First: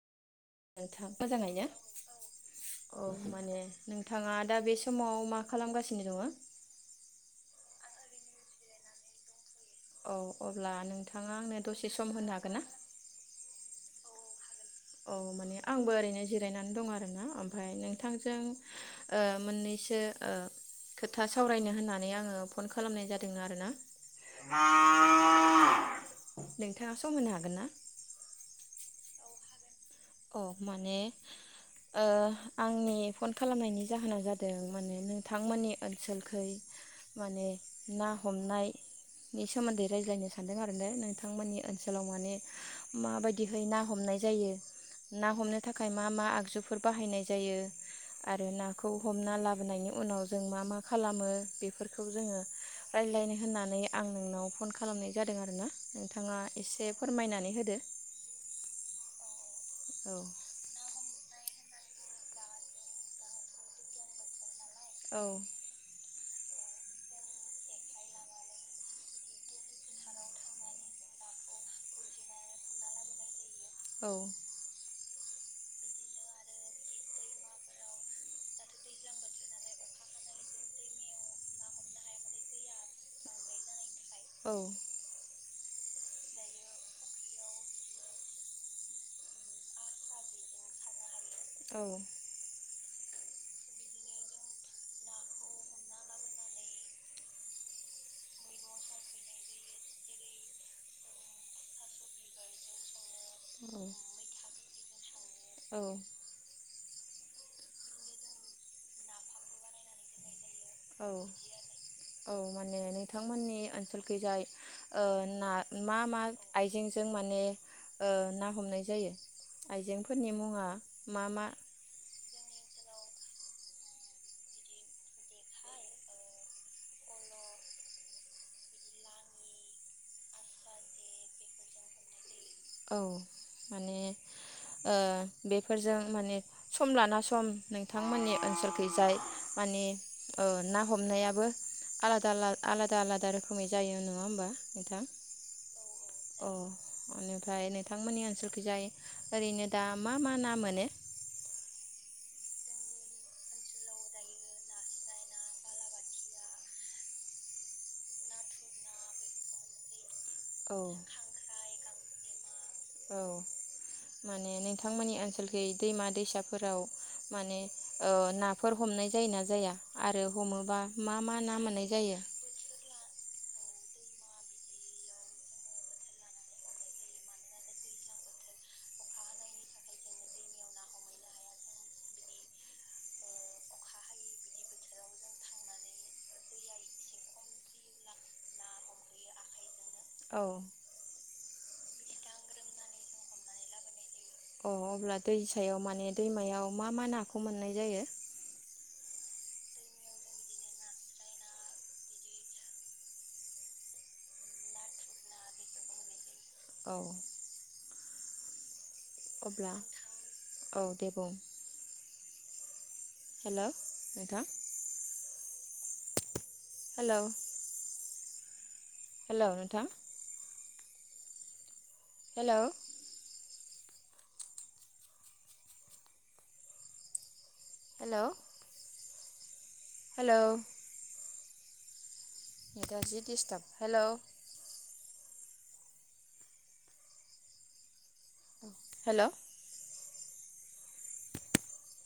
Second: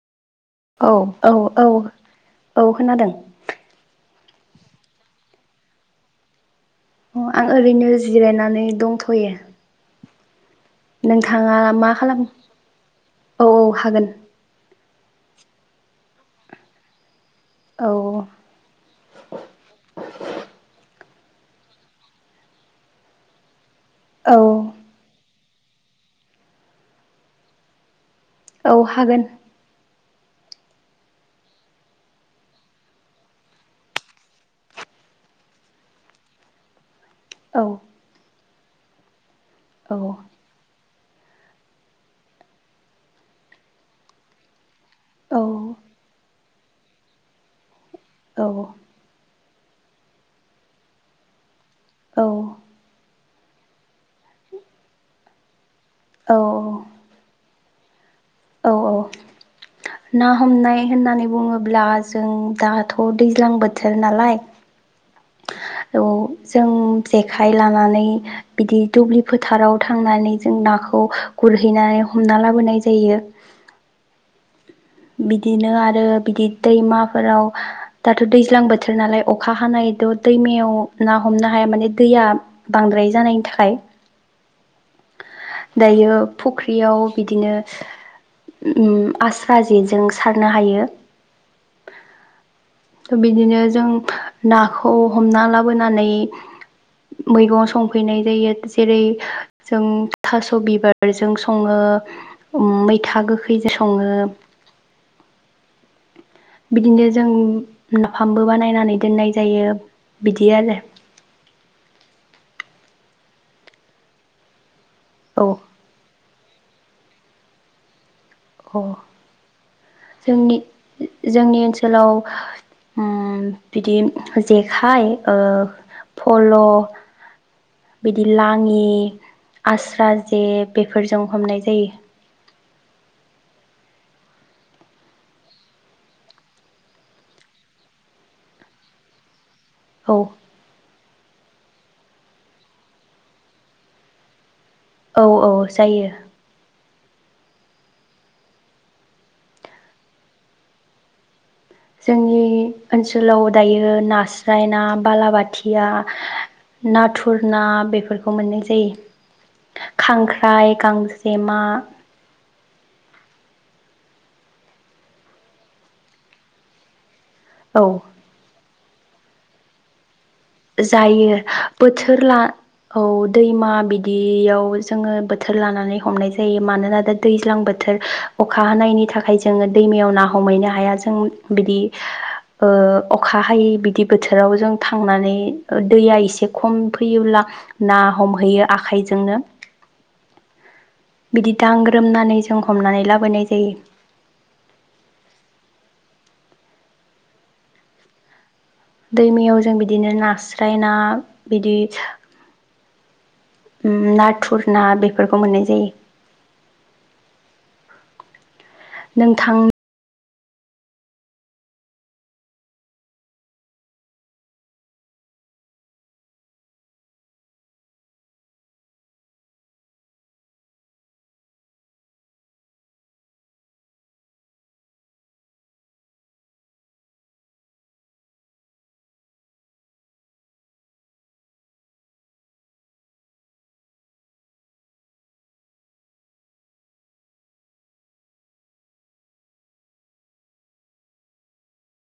औ नोंथां औ मोजाङैनो औ औ माने नोंथां नोंथाङा दा बे समाव मा खालामगासिनो दङो? अ आं ओरैनो जिरायनानै दंथ'यो। औ। अब्ला आंनो नोंथाङा दसे मा सम खालाम होनो हागोन ना? औ औ हागोन। औ माने आंबो ओरैनो जिरायनानै दं आरोना। ओमफ्राय औ नोंथांजों ओ मोननैसो ओ खोथा सावरायनो होननानै आङो फन खालामनाय जादों आरो ना। औ। नोंथाङा सम होनो हागोन ना? औ हागोन। अ माने ओ आंनि फन खालामनायनि जाहोना जादों माने नोंथांमोननि ओनसोलखै माने औ ना हमनाय नि सोमोन्दै औ रायज्लायनो सानदों आरो। नोंथांमोननि ओनसोलाव माने माबायदिहाय ना हमनाय जायो। ना हमनो औ थाखाय मा मा आगजुफोर बाहायनाय जायो। आरो नाखौ हमना ला लाबोनायनि उनाव जों मा मा खालामो बे फोरखौ औ जोङो रायज्लायनो होननानै आं नोंनाव फन खालामनाय जादों आरो ना। नोंथाङा औ एसे फोरमायनानै होदो। औ औ। औ ना हमनाय होननानै बुङोब्ला। ब्ला जों दाथ' दैज्लां बोथोर नालाय। औ। औ जों जेखाइ लानानै बिदि दुब्लि फोथाराव थांनानै जों नाखौ गुरहैनानै हमना लाबोनाय जायो। औ। बिदिनो आरो बिदि दैमाफोराव दाथ' दैज्लां बोथोर नालाय अखा हानायथ' दैमायाव ना हमनो हाया माने दैया बांद्राय जानायनि थाखाय। औ। दायो फुख्रियाव बिदिनो ओम आस्रा जेजों सारनो हायो। औ। बिदिनो जों नाखौ हमना लाबोनानै मैगं संफैनाय जायो जेरै- जों थास' बिबारजों सङो ओम मैथा। मैथा गोखैजों औ सङो। औ। बिदिनो जों नाफामबो बानायनानै दोननाय जायो बिदि। आरो औ-औ। माने नोंथांमोननि ओनसोलखि जाय। ओ ना औ मा-मा। आइजेंजों माने। ओ ना अ हमनाय जायो। आइजेंफोरनि मुङा मा-मा? ओम बिदि जेखाय ओ फल' बिदि लाङि, आस्रा जे बेफोरजों हमनाय जायो। औ माने ओ बेफोरजों माने सम लाना सम नोंथांमोननि ओनसोलखैजाय। माने औ ओ ना हमनायाबो। आलादा-आला-आलादा-आलादा रोखोमै जायो नङा होमबा? औ-औ जायो। अनेक। ओमफ्राय नोंथांमोननि ओनसोलखैजाय ओरैनो दा मा-मा ना मोनो? जोंनि ओनसोलाव दायो नास्राय ना, बालाबाथिया, नाथुर ना बेफोरखौ मोननाय जायो खांख्रा। फ्राइ औ गांजेमा। औ माने नोंथांमोननि ओनसोलखै दैमा-दैसाफोराव। माने औ ओ ना। बेफोर हमनाय जायो ना जाया? आरो। हमोबा मा मा जायो ना मोननाय जायो? बोथोर ला औ। दैमा बिदियाव जोङो बोथोर लानानै हमनाय जायो मानोना दा दैज्लां बोथोर अखा हानायनि थाखाय जोङो दैमायाव ना हमहैनो हाया जों बिदि ओ अखा हायै बिदि बोथोराव जों थांनानै‌। दैया एसे खम फैयोब्ला ना हमहैयो आखाइजोंनो औ बिदि दांग्रोमनानै जों हमनानै लाबोनाय जायो। अ अब्ला दै सायाव माने दैमायाव मा-मा नाखौ मोननाय जायो? दैमायाव जों बिदिनो नास्राय ना बिदि। नाथुर ना बेफोरखौ मोननाय जायो। औ। नोंथां अब्ला औ दे बुं हेलौ नोंथां हेलौ हेलौ नोंथां हेलौ हेलौ हेलौ नेटा जि दिस्टाब हेलौ हेलौ